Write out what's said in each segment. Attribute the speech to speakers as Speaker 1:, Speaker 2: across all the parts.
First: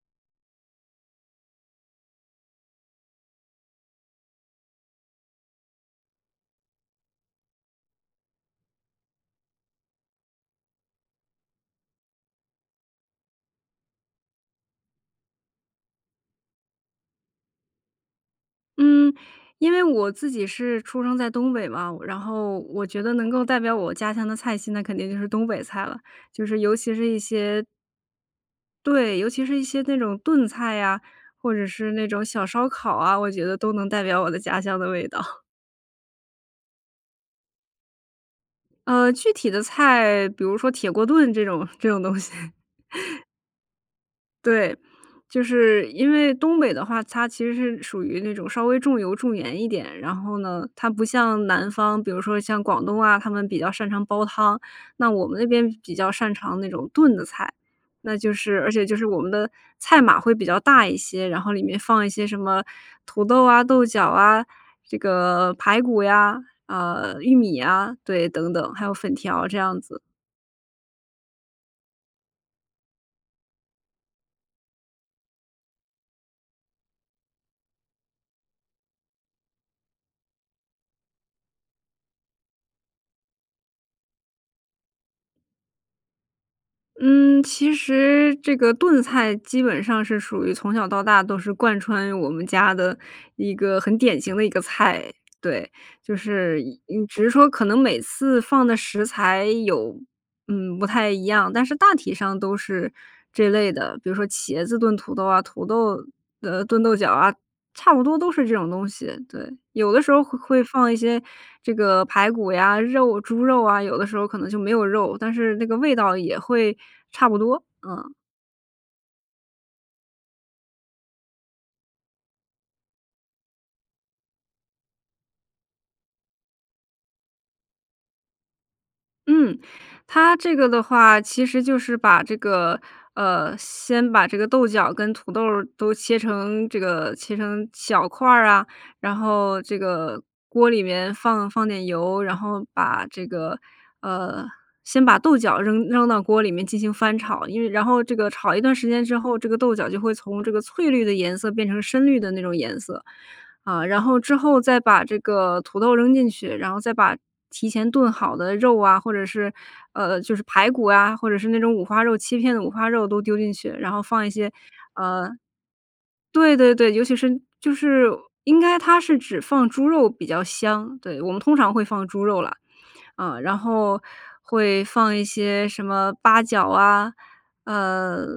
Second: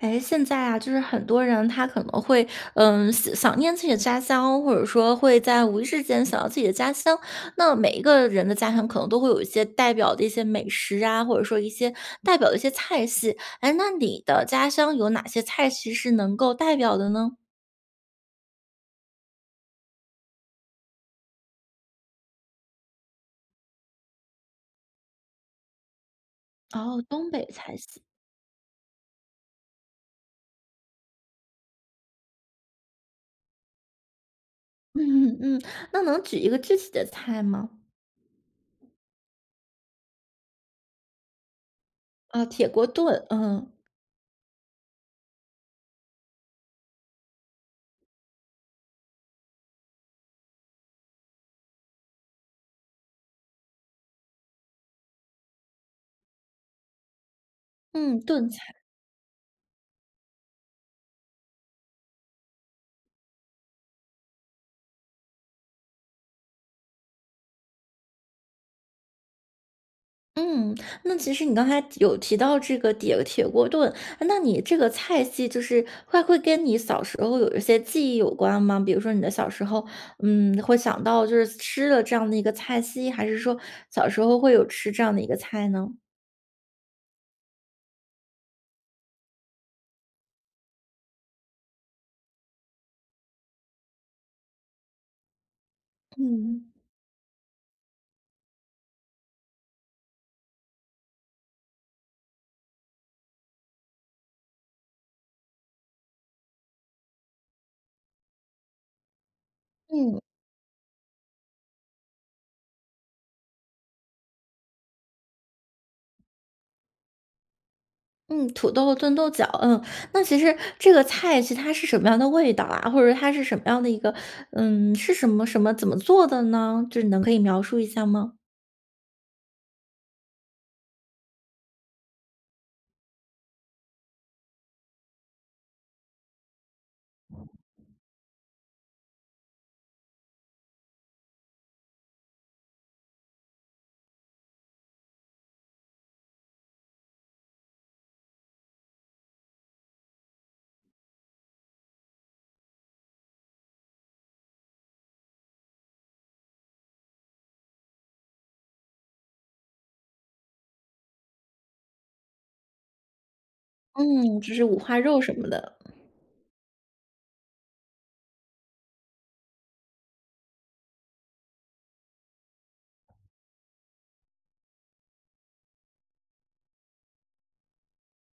Speaker 1: 诶，现在啊，就是很多人他可能会，呃想想念自己的家乡，或者说会在无意识间想到自己的家乡。那每一个人的家乡可能都会有一些代表的一些美食啊，或者说一些代表的一些菜系，诶，那你的家乡有哪些菜系是能够代表的呢？
Speaker 2: 嗯，因为我自己是出生在东北嘛，然后我觉得能够代表我家乡的菜系那肯定就是东北菜了，就是尤其
Speaker 1: 哦，
Speaker 2: 是一
Speaker 1: 东北
Speaker 2: 些
Speaker 1: 菜系。
Speaker 2: 对，尤其是一些那种炖菜呀，或者是那种小烧烤啊，我觉得都能代表我的家乡的味
Speaker 1: 嗯
Speaker 2: 道。
Speaker 1: 嗯，那能举一个具体的菜吗？
Speaker 2: 呃，具体的菜，比如说铁锅炖这种这种东西。
Speaker 1: 哦，铁锅炖，嗯。
Speaker 2: 对。就是因为东北的话，它其实是属于那种稍微重油、重盐一点，然后呢，它不像南方，比如说像广东啊，他们比较擅长煲汤。那我们那边比较擅长那种炖的菜，那
Speaker 1: 嗯，
Speaker 2: 就
Speaker 1: 炖
Speaker 2: 是而
Speaker 1: 菜。
Speaker 2: 且就是我们的菜码会比较大一些，然后里面放一些什么土豆啊、豆角啊，这个排骨呀，啊，玉米呀，对，等等，还有粉条这样子。
Speaker 1: 嗯，那其实你刚才提有提到这个铁铁锅炖，诶，那你这个菜系就是会会跟你小时候有一些记忆有关吗？比如说你的小时候，嗯，会想到就是吃了这样的一个菜系，还是说小时候会有吃这样的一个菜呢？
Speaker 2: 嗯，其实这个炖菜基本上是属于从小到大都是贯穿我们家的一个很典型的一个菜，对，就是
Speaker 1: 嗯。
Speaker 2: 嗯，只是说可能每次放的食材有嗯，不太一样，但是大体上都是，这类的。比如说茄子炖土豆啊，土豆呃，炖豆角啊，差不多都是这种东西，对。有的时
Speaker 1: 嗯。
Speaker 2: 候会会放一些这个排骨呀，肉猪肉啊，有的时候可能就没有肉，但是那个味道也会差不多，嗯。
Speaker 1: 嗯，土豆炖豆角，嗯。那其实这个菜其实它是什么样的味道啊？或者它是什么样的一个嗯，是什么什么怎么做的呢？就是你能可以描述一下吗？
Speaker 2: 嗯，它这个的话，其实就是把这个呃，先把这个豆角跟土豆儿都切成这个切成小块儿啊，然后这个锅里面放放点油，然后把这个，呃，先把豆角扔扔到锅里面进行翻炒，因为然后这个炒一段时间之后，这个豆角就会从这个翠绿的颜色变成深绿的那种颜色。啊，然后之后再把这个土豆扔进去，然后再把提前炖好的肉啊，或者是，呃，就是排骨啊，或者是那种五花肉切片的五花肉都丢进去，然后放一
Speaker 1: 嗯，
Speaker 2: 些呃，
Speaker 1: 就是五花肉什么的。
Speaker 2: 对对对，尤其是就是应该它是只放猪肉比较香，对，我们通常会放猪肉啦，啊，然后会放一些什么八角啊，呃，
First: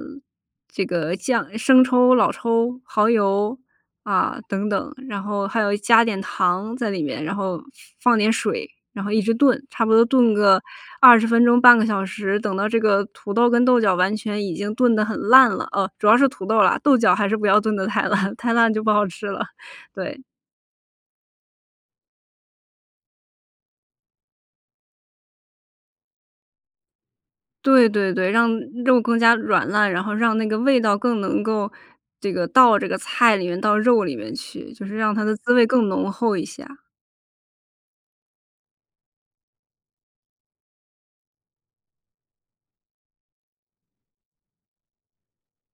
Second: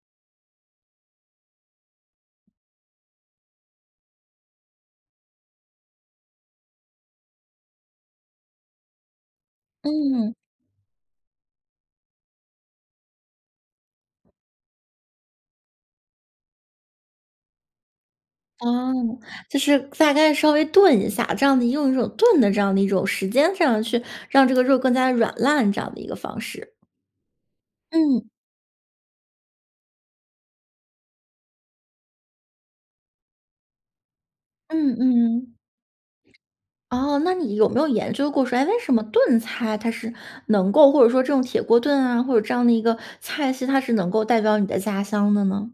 Speaker 2: 这个酱生抽，老抽，蚝油啊等等，然后还有加点糖在里面，然后放放点水，然后一直炖，差不多炖
Speaker 1: 嗯。
Speaker 2: 个20分钟、半个小时，等到这个土豆跟豆角完全已经炖得很烂了，啊，主要是土豆啦，豆角还是不要炖得太烂，太烂就不
Speaker 1: 哦，
Speaker 2: 好吃了，
Speaker 1: 就是大
Speaker 2: 对。
Speaker 1: 概稍微炖一下，这样的用一种炖的这样的一种时间这样去，让这个肉更加软烂这样的一个方式。
Speaker 2: 对对
Speaker 1: 嗯。
Speaker 2: 对，让肉更加软烂，然后让那个味道更能够这个到这个菜里面、到肉里面去，就是
Speaker 1: 嗯
Speaker 2: 让它的滋
Speaker 1: 嗯。
Speaker 2: 味更浓厚一下。
Speaker 1: 哦，那你有没有研究过说，诶，为什么炖菜它是能够或者说这种铁锅炖啊，或者这样的一个菜系，它是能够代表你的家乡的呢？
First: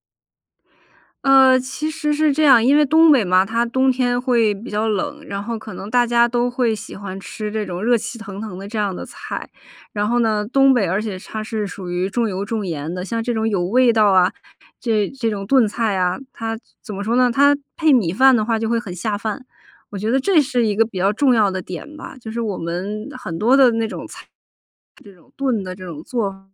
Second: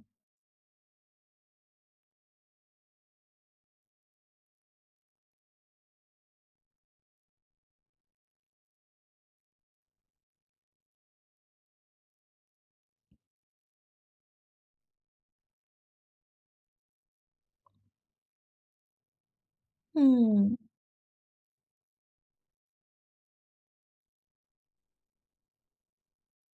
Speaker 2: 呃，其实是这样，因为东北嘛，它冬天会比较冷，然后可能大家都会喜欢吃这种热气腾腾的这样的菜。然后呢，东北而且它是属于重油、重盐的，像这种有味道啊，这这种炖菜啊，它怎么说呢？它配米饭的话就会很下饭。我觉得这
Speaker 1: 嗯。
Speaker 2: 是一个比较重要的点吧，就是我们很多的那种菜，是这种炖的这种做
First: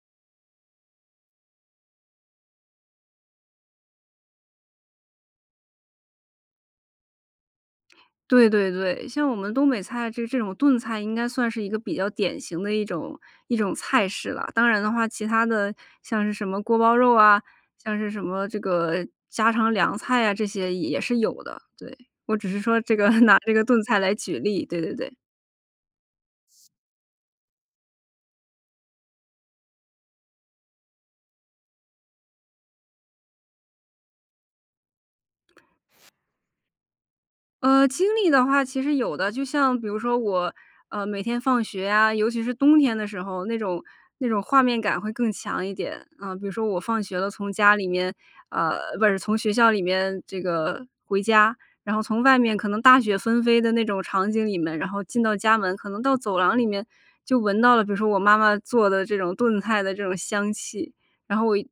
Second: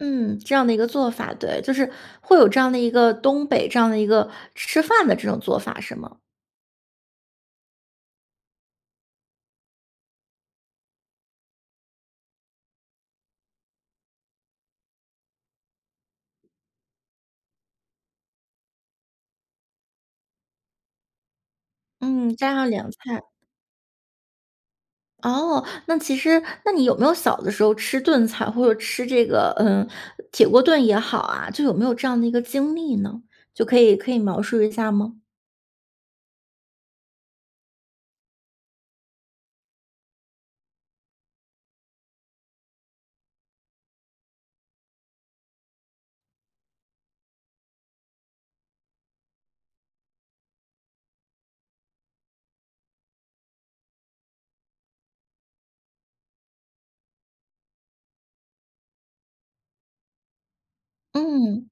Speaker 1: 嗯，这样的一个做法，对。就是会有这样的一个东北这样的一个吃饭的这种做法，是吗？
Speaker 2: 对对对，像我们东北菜这这种炖菜应该算是一个比较典型的一种一种菜式啦。当然的话，其它的像是什么锅包肉啊、像是什么这个家常凉菜啊，这些也是有的，对。
Speaker 1: 嗯，
Speaker 2: 我只
Speaker 1: 家
Speaker 2: 是
Speaker 1: 常
Speaker 2: 说
Speaker 1: 凉
Speaker 2: 这个
Speaker 1: 菜。
Speaker 2: 拿这个炖菜来举例，对对对。
Speaker 1: 哦，那其实那你有没有小的时候吃炖菜，或者吃这个，呃，铁锅炖也好啊，就有没有这样的一个经历呢？就可以可以描述一下儿吗？
Speaker 2: 呃，经历的话其实有的，就像比如说我，呃，每天放学呀，尤其是冬天的时候，那种那种画面感会更强一点，呃，比如说我放学了，从家里面，呃，不是，从学校里面这个回家，然后从外面可能大雪纷飞的那种场景里面，然后进到家门，可能到走廊里面就闻到了，比如说我妈妈做的这种炖菜的这种香气，然后我一一
Speaker 1: 嗯。
Speaker 2: 进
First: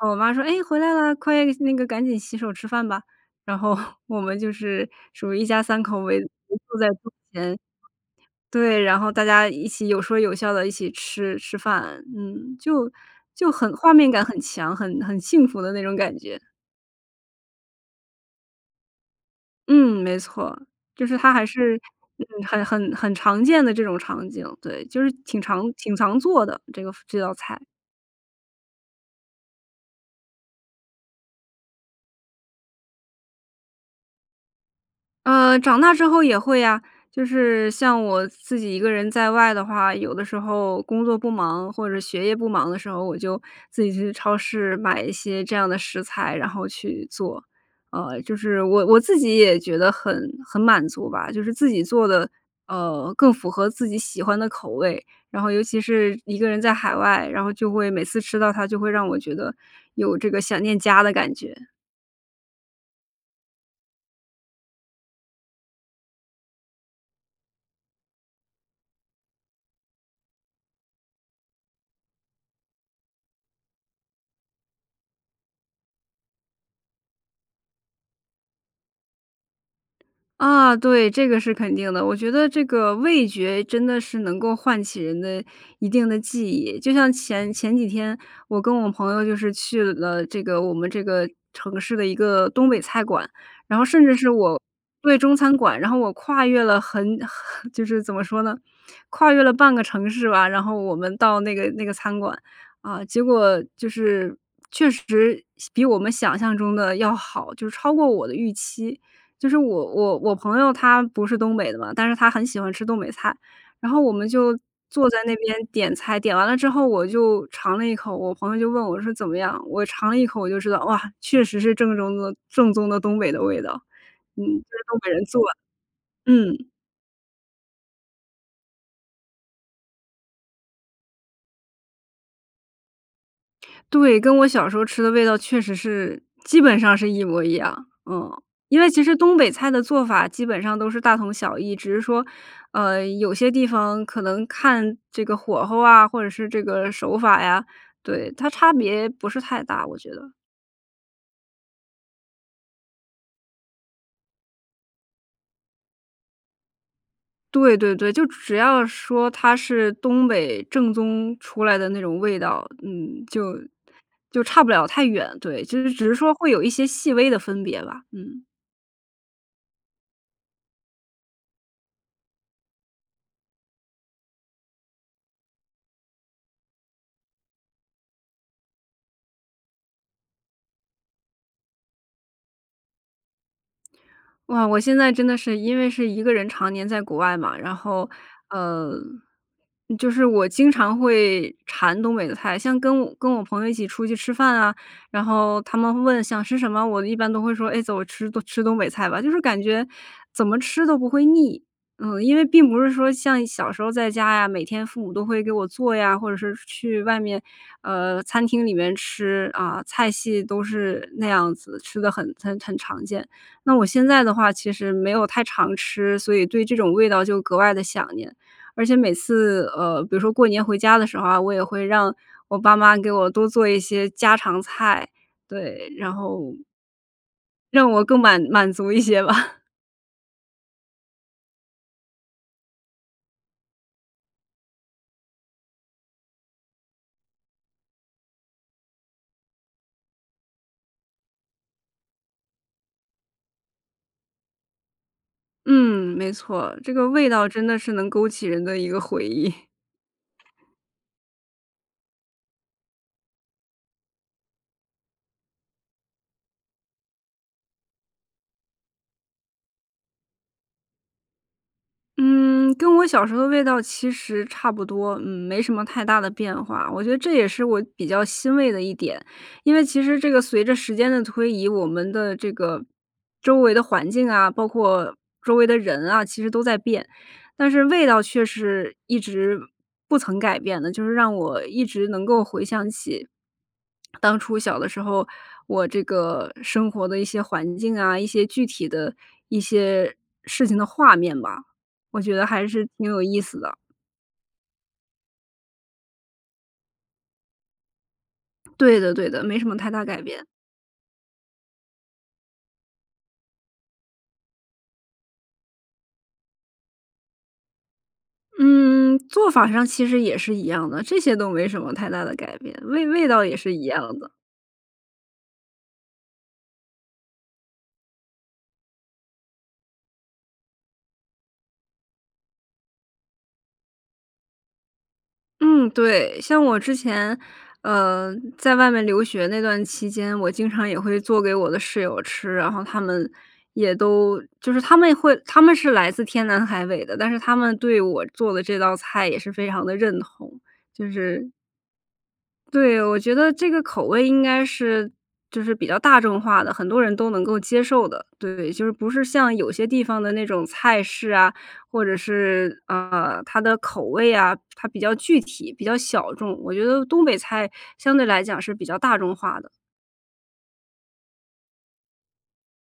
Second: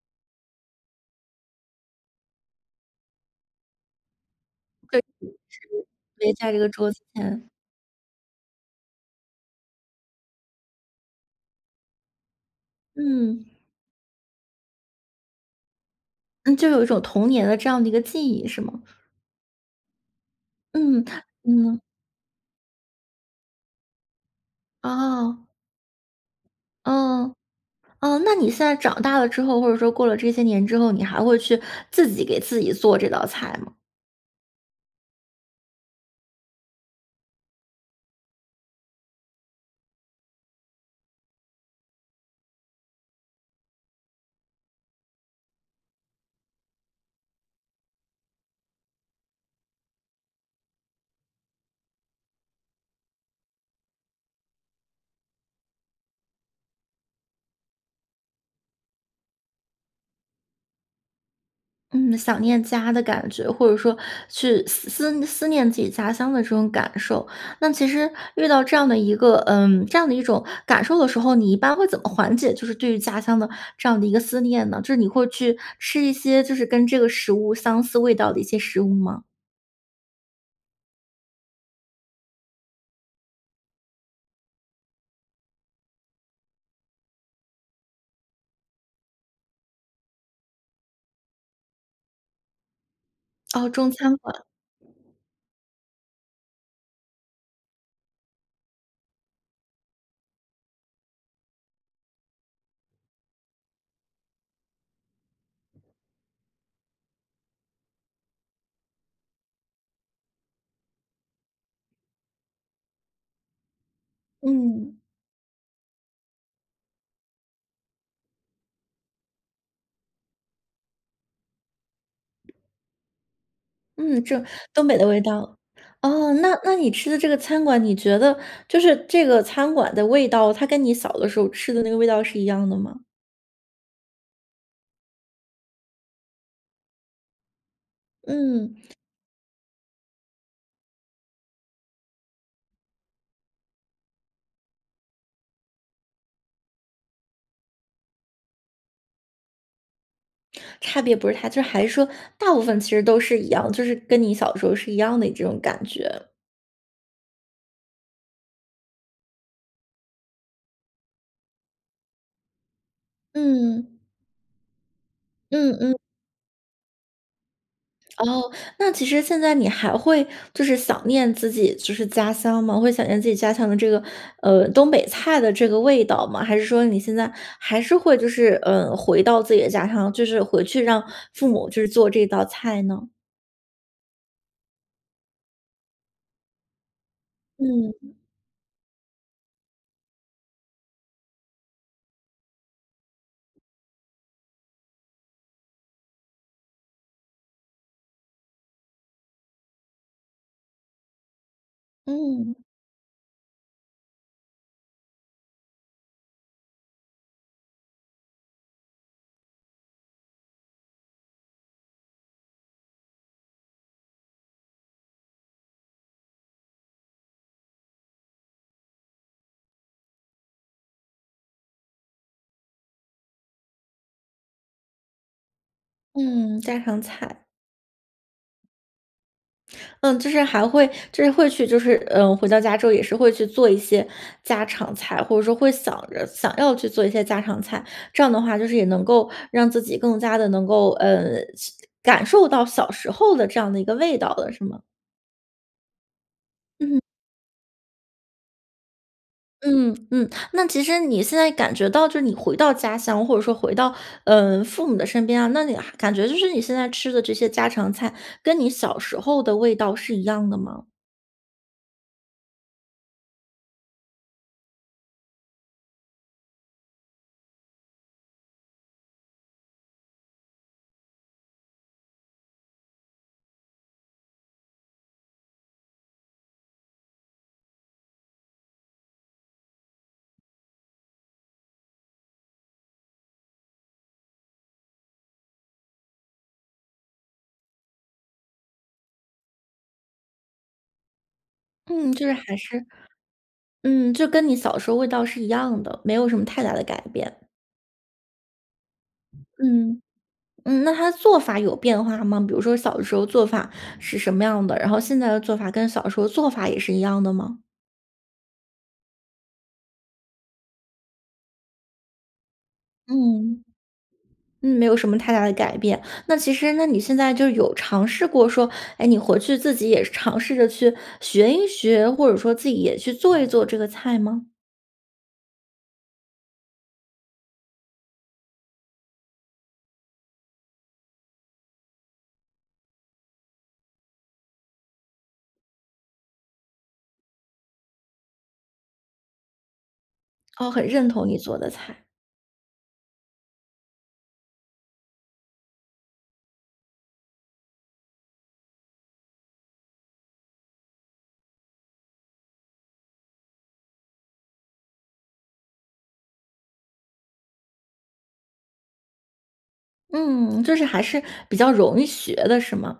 Speaker 2: 门，我妈说：“哎，回来了，快那个赶紧洗手吃饭吧，”然后 我们就是
Speaker 1: 确实
Speaker 2: 属于一家三口围
Speaker 1: 是，围在
Speaker 2: 围
Speaker 1: 这个
Speaker 2: 坐在
Speaker 1: 桌子
Speaker 2: 桌
Speaker 1: 前。
Speaker 2: 前，对，然后大家一起有说有笑地一起吃吃饭，嗯，就就
Speaker 1: 嗯。
Speaker 2: 很画面感很强，很很幸福的那种感觉。
Speaker 1: 嗯，就有一种童年的这样的一个记忆是吗？
Speaker 2: 嗯，没错，
Speaker 1: 嗯，
Speaker 2: 就是 它还是
Speaker 1: 嗯。
Speaker 2: 很很很常见的这种场景，对，就是挺
Speaker 1: 哦。
Speaker 2: 常挺常做的这个这道
Speaker 1: 哦，
Speaker 2: 菜。
Speaker 1: 哦，那你现在长大了之后，或者说过了这些年之后，你还会去自己给自己做这道菜吗？
Speaker 2: 呃，长大之后也会呀，就是像我自己一个人在外的话，有的时候工作不忙，或者学业不忙的时候。我就自己去超市买一些这样的食材，然后去做，呃，就是我我自己也觉得很很满足吧，就是自己做的，呃，更符合自己喜欢的口味。然后尤其是一个人在海外，然后就会每次吃到它就会让我觉得有这个想念家的感觉。
Speaker 1: 嗯，想念家的感觉，或者说去思思思念自己家乡的这种感受。那其实遇到这样的一个，嗯，这样的一种感受的时候，你一般会怎么缓解就是对于家乡的这样的一个思念呢？就是你会去吃一些就是跟这个食物相似味道的一些食物吗？
Speaker 2: 啊，对，这个是肯定的。我觉得这个味觉真的是能够唤起人的一定的记忆。就像前前几天，我跟我朋友就是去了这个我们这个城市的一个东北菜馆，
Speaker 1: 哦，
Speaker 2: 然后
Speaker 1: 中
Speaker 2: 甚至
Speaker 1: 餐
Speaker 2: 是
Speaker 1: 馆。
Speaker 2: 我对，中餐馆，然后我跨越了很很 就是怎么说呢，跨越了半个城市吧，然后我们到那个那个餐馆。啊，结果就是确实，想比我们想象中地要好，就超过我的预期。就是我我我朋友他不是东北的嘛，但是他很喜欢吃东北菜。然后我们就
Speaker 1: 嗯。
Speaker 2: 坐在那边点菜，点完了之后，我就尝了一口，我朋友就问我说：“怎么样？”我尝了一口，我就知道，哇，确实是正中的正宗的东北的味道。
Speaker 1: 嗯，正
Speaker 2: 嗯，这是
Speaker 1: 东
Speaker 2: 东
Speaker 1: 北的
Speaker 2: 北
Speaker 1: 味
Speaker 2: 人做
Speaker 1: 道。
Speaker 2: 的，
Speaker 1: 哦，那
Speaker 2: 嗯。
Speaker 1: 那你吃的这个餐馆，你觉得就是这个餐馆的味道，它跟你小的时候吃的那个味道是一样的吗？
Speaker 2: 对，跟我小时候吃的味道确实是，基本上是一模一样，嗯。
Speaker 1: 嗯。
Speaker 2: 因为其实东北菜的做法基本上都是大同小异，只是说，呃，有些地方可能看这个火候啊，或者是这个手法呀，对，它差别不是太大，我觉得。
Speaker 1: 差别不是太就是还是说，大部分其实都是一样，就是跟你小时候是一样的这种感觉。
Speaker 2: 对对对，就只要说它是东北正宗出来的那种味道，嗯，就
Speaker 1: 嗯。
Speaker 2: 就差不了太远，对，
Speaker 1: 嗯，
Speaker 2: 就是
Speaker 1: 嗯
Speaker 2: 只是说会有一些细微的分别吧，嗯。
Speaker 1: 哦，那其实现在你还会就是想念自己就是家乡吗？会想念自己家乡的这个，呃，东北菜的这个味道吗？还是说你现在还是会，就是，呃，回到自己的家乡，就是回去让父母去做这道菜呢？
Speaker 2: 哇，我现在真的是因为是1个人常年在国外嘛，然后，
Speaker 1: 嗯。
Speaker 2: 呃，就是我经常会馋东北的菜。像跟我跟我朋友一起出去吃饭啊，然后他们问想吃什么，我一般都会说：“哎，走，我吃吃东北菜吧。“就是感觉，怎么吃都不会腻。嗯，因为
Speaker 1: 嗯。
Speaker 2: 并不是说像小时候在家呀，每天父母都会给我做呀，或者是去外面，呃，餐厅里面吃，啊，菜系都是那样子，吃得很很很常见。那我现在的话，其实没有太常吃，所以对这种味道就格外地想念。而且每次呃比如说过年回家的时候啊，我也会让我爸妈给我多做一些家常菜，对，然后
Speaker 1: 嗯，家常菜。
Speaker 2: 让我更满满足一些吧。
Speaker 1: 嗯，就是还会就是会去就是，呃，回到家之后也是会去做一些家常菜，或者说会想着想要去做一些家常菜。这样的话，就是也能够让自己更加地能够，呃，是感受到小时候的这样的一个味道了，是吗？
Speaker 2: 嗯，没错，这
Speaker 1: 嗯。
Speaker 2: 个味道真的是能勾起人的一个回忆。
Speaker 1: 嗯，嗯，那其实你现在感觉到就是你回到家乡，或者说回到，呃，父母的身边啊，那你还感觉就是你现在吃的这些家常菜，跟你小时候的味道是一样的吗？
Speaker 2: 嗯，跟我小时候的味道其实差不多，嗯，没什么太大的变化，我觉得这也是我比较欣慰的一点。因为其实这个随着时间的推移，我们的这个，周围的环境啊，包括周围的人啊，其实都在变。但是味道却是一直不曾改变的，就是让我一直能够回想起，当初小的时候，我这个生活的一些环境啊，一些具体的一些，事情的画面吧。
Speaker 1: 嗯，
Speaker 2: 我
Speaker 1: 就是
Speaker 2: 觉得
Speaker 1: 还
Speaker 2: 还
Speaker 1: 是
Speaker 2: 是挺有意思的。
Speaker 1: 嗯，就跟你小时候味道是一样的，没有什么太大的改变。
Speaker 2: 对的，对的，没什么太
Speaker 1: 嗯，
Speaker 2: 大改变。
Speaker 1: 嗯，那它的做法有变化吗？比如说小的时候做法是什么样的，然后现在的做法跟小时候做法也是一样的吗？
Speaker 2: 嗯，做法上其实也是一样的，这些都没什么太大的改变，味味道也
Speaker 1: 嗯，
Speaker 2: 是一样的。
Speaker 1: 嗯，没有什么太大的改变。那其实那你现在就有尝试过说，哎，你回去自己也是尝试着去学一学，或者说自己也去做一做这个菜吗？
Speaker 2: 嗯，对，像我之前，呃，在外面留学那段期间，我经常也会做给我的室友吃。然后她们也都就是她们会她们是来自天南海北的，但是她们对我做的这道菜也是非常地认同，
Speaker 1: 哦，很认
Speaker 2: 就
Speaker 1: 同你
Speaker 2: 是
Speaker 1: 做的菜。
Speaker 2: 对，我觉得这个口味应该是就是比较大众化的，很多人都能够接受的，对。就是不是像有些地方的那种菜式啊，或者是，呃，它的口味啊，它比较具体、比较小众。我觉得东北菜相对来讲是比较大众化的。
Speaker 1: 嗯，就是还是比较容易学的是吗？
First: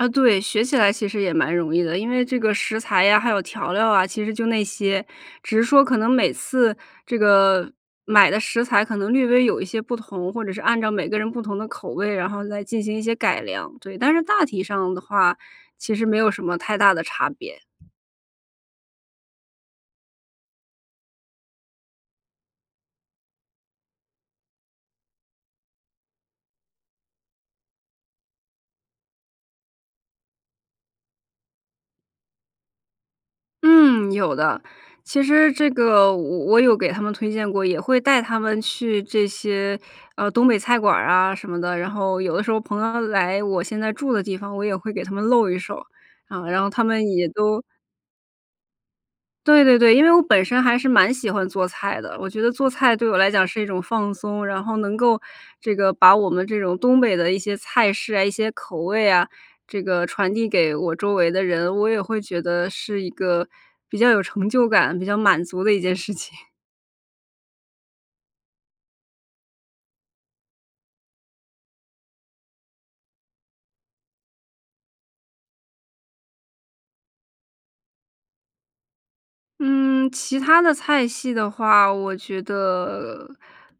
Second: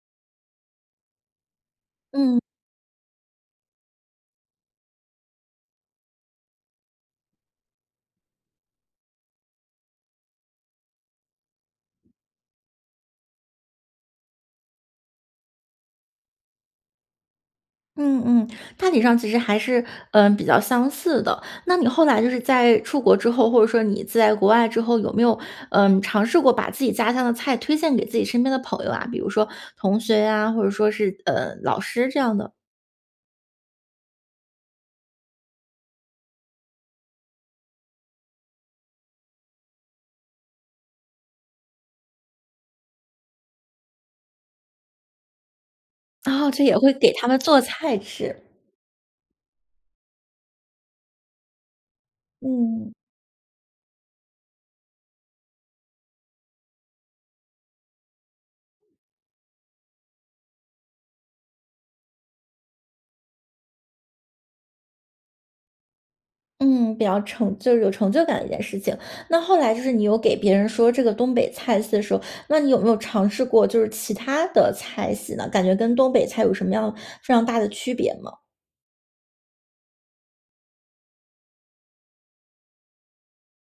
Speaker 2: 啊，对，学起来其实也蛮容易的。因为这
Speaker 1: 嗯。
Speaker 2: 个食材呀，还有调料啊，其实就那些，只是说可能每次这个，买的食材可能略微有一些不同，或者是按照每个人不同的口味，然后再进行一些改良，对。但是大体上的话，其实没有什么太大的差别。
Speaker 1: 嗯嗯，大体上其实还是，呃，比较相似的。那你后来就是在出国之后，或者说你在国外之后，有没有，呃，尝试过把自己家乡的菜推荐给自己身边的朋友啊？比如说同学呀，或者说是呃，老师这样的？
Speaker 2: 嗯，有的。其实这个我我有给他们推荐过，也会带他们去这些，呃，东北菜馆儿啊，什么的，然后有的时候朋友来我现在住的地方，我也会给他们露一手，啊，
Speaker 1: 哦，
Speaker 2: 然
Speaker 1: 这
Speaker 2: 后
Speaker 1: 也
Speaker 2: 他
Speaker 1: 会
Speaker 2: 们
Speaker 1: 给
Speaker 2: 也
Speaker 1: 他们做
Speaker 2: 都
Speaker 1: 菜吃。
Speaker 2: 对对对。因为我本身还是蛮喜欢做菜的，我觉得做
Speaker 1: 嗯。
Speaker 2: 菜对我来讲是一种放松。然后能够这个把我们这种东北的一些菜式啊、一些口味啊，这个传递给我周围的人。我也会觉得是一个比较有成就感、比较满足的一件事情。
Speaker 1: 嗯，比较成就是有成就感的一件事情。那后来就是你有给别人说这个东北菜系的时候，那你有没有尝试过就是其它的菜系呢？感觉跟东北菜有什么样非常大的区别吗？
Speaker 2: 嗯，其它的菜系的话，我觉得，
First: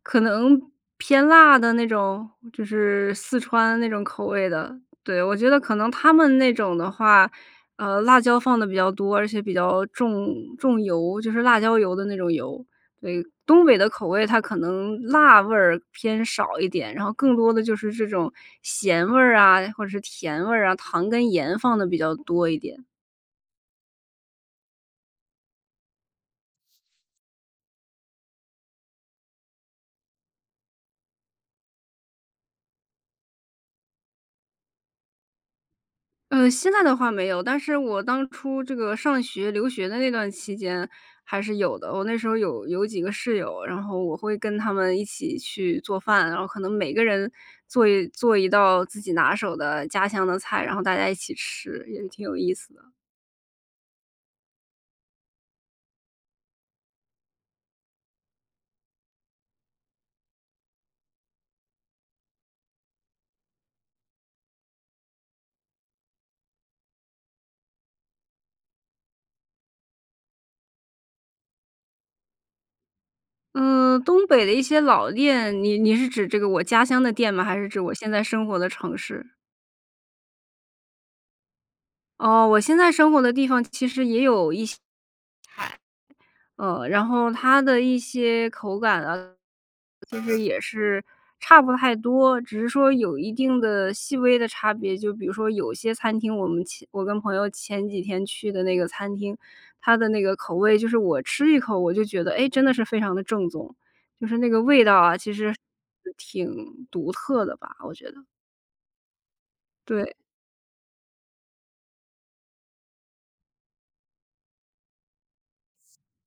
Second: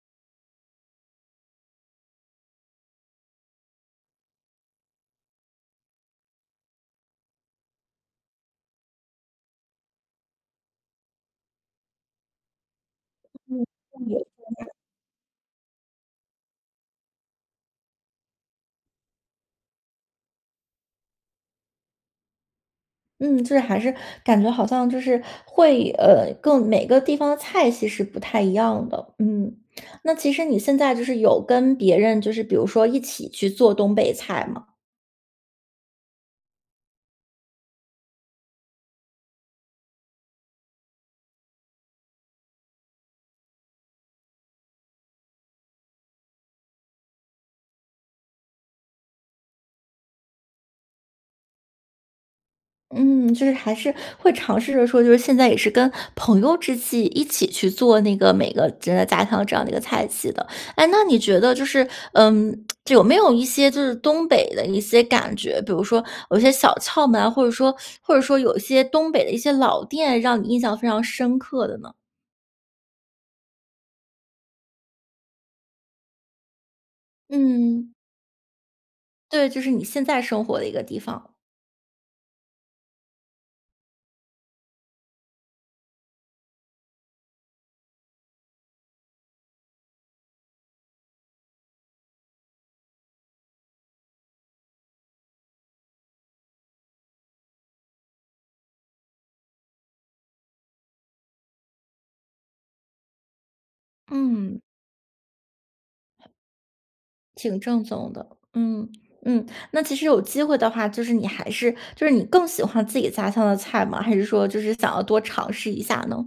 Speaker 2: 可能偏辣的那种？就是四川那种口味的。对，我觉得可能它们那种的话，呃，辣椒放得比较多，而且比较重重油，就是辣椒油的那种油，对。东
Speaker 1: 嗯。
Speaker 2: 北的口
Speaker 1: 重油、
Speaker 2: 味，它
Speaker 1: 重
Speaker 2: 可
Speaker 1: 辣。
Speaker 2: 能辣味儿偏少一点，然后更多的就是这种咸味儿啊，或者是甜味儿啊，糖跟盐放得比较多一点。
Speaker 1: 嗯，就是还是感觉好像就是，会，呃，更每个地方的菜系是不太一样的，嗯。那其实你现在就是有跟别人，就是比如说一起去做东北菜吗？
Speaker 2: 呃，现在的话没有，但是我当初这个上学留学的那段期间还是有的。我那时候有有几个室友，然后我会跟她们一起去做饭。然后可能每个人做一做一道自己拿手的家乡的菜，然后大家一起吃，也挺有意思的。
Speaker 1: 嗯，就是还是会尝试着说，就是现在也是跟朋友之际，一起去做那个每个人的家乡这样的一个菜系的。诶，那你觉得就是，嗯，有没有一些就是东北的一些感觉，比如说有一些小窍门啊，或者说或者说有一些东北的一些老店，让你印象非常深刻的呢？
Speaker 2: 嗯，东北的一些老店，你你是指这个我家乡的店吗？还是指
Speaker 1: 嗯。
Speaker 2: 我现在生活的城市？
Speaker 1: 对，就是你现在生活的一个地方。
Speaker 2: 哦，我现在生活的地方其实也有一些呃，然后它的一些口感啊，其实也是差不太多，只是说有一定的细微的差别。就比如说有些餐厅，我们前我跟朋友前几天去的那个餐厅，它的那个口味就是我吃一口，我就觉得：“诶，真的是非常地正宗。”就是那
Speaker 1: 嗯。
Speaker 2: 个味道啊，其实挺独特的
Speaker 1: 挺
Speaker 2: 吧，
Speaker 1: 正
Speaker 2: 我觉
Speaker 1: 宗
Speaker 2: 得。
Speaker 1: 的，嗯嗯。那其实
Speaker 2: 对。
Speaker 1: 有机会的话，就是你还是就是你更喜欢自己家乡的菜吗？还是说就是想要多尝试一下呢？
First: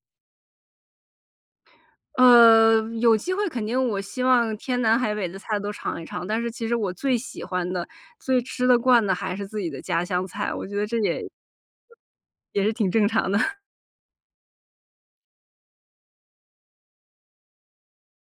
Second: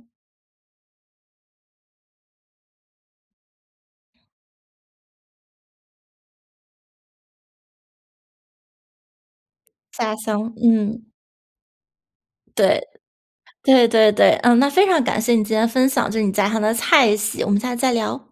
Speaker 2: 呃，有机会肯定我希望天南海北的菜都尝一尝，但是其实我最喜欢的、最吃得惯的还是自己的家
Speaker 1: 家
Speaker 2: 乡
Speaker 1: 乡，
Speaker 2: 菜，我觉得这
Speaker 1: 嗯。
Speaker 2: 也也是
Speaker 1: 对，
Speaker 2: 挺正常的。
Speaker 1: 对对对。嗯，那非常感谢你今天分享，就是你家乡的菜系，我们下次再聊。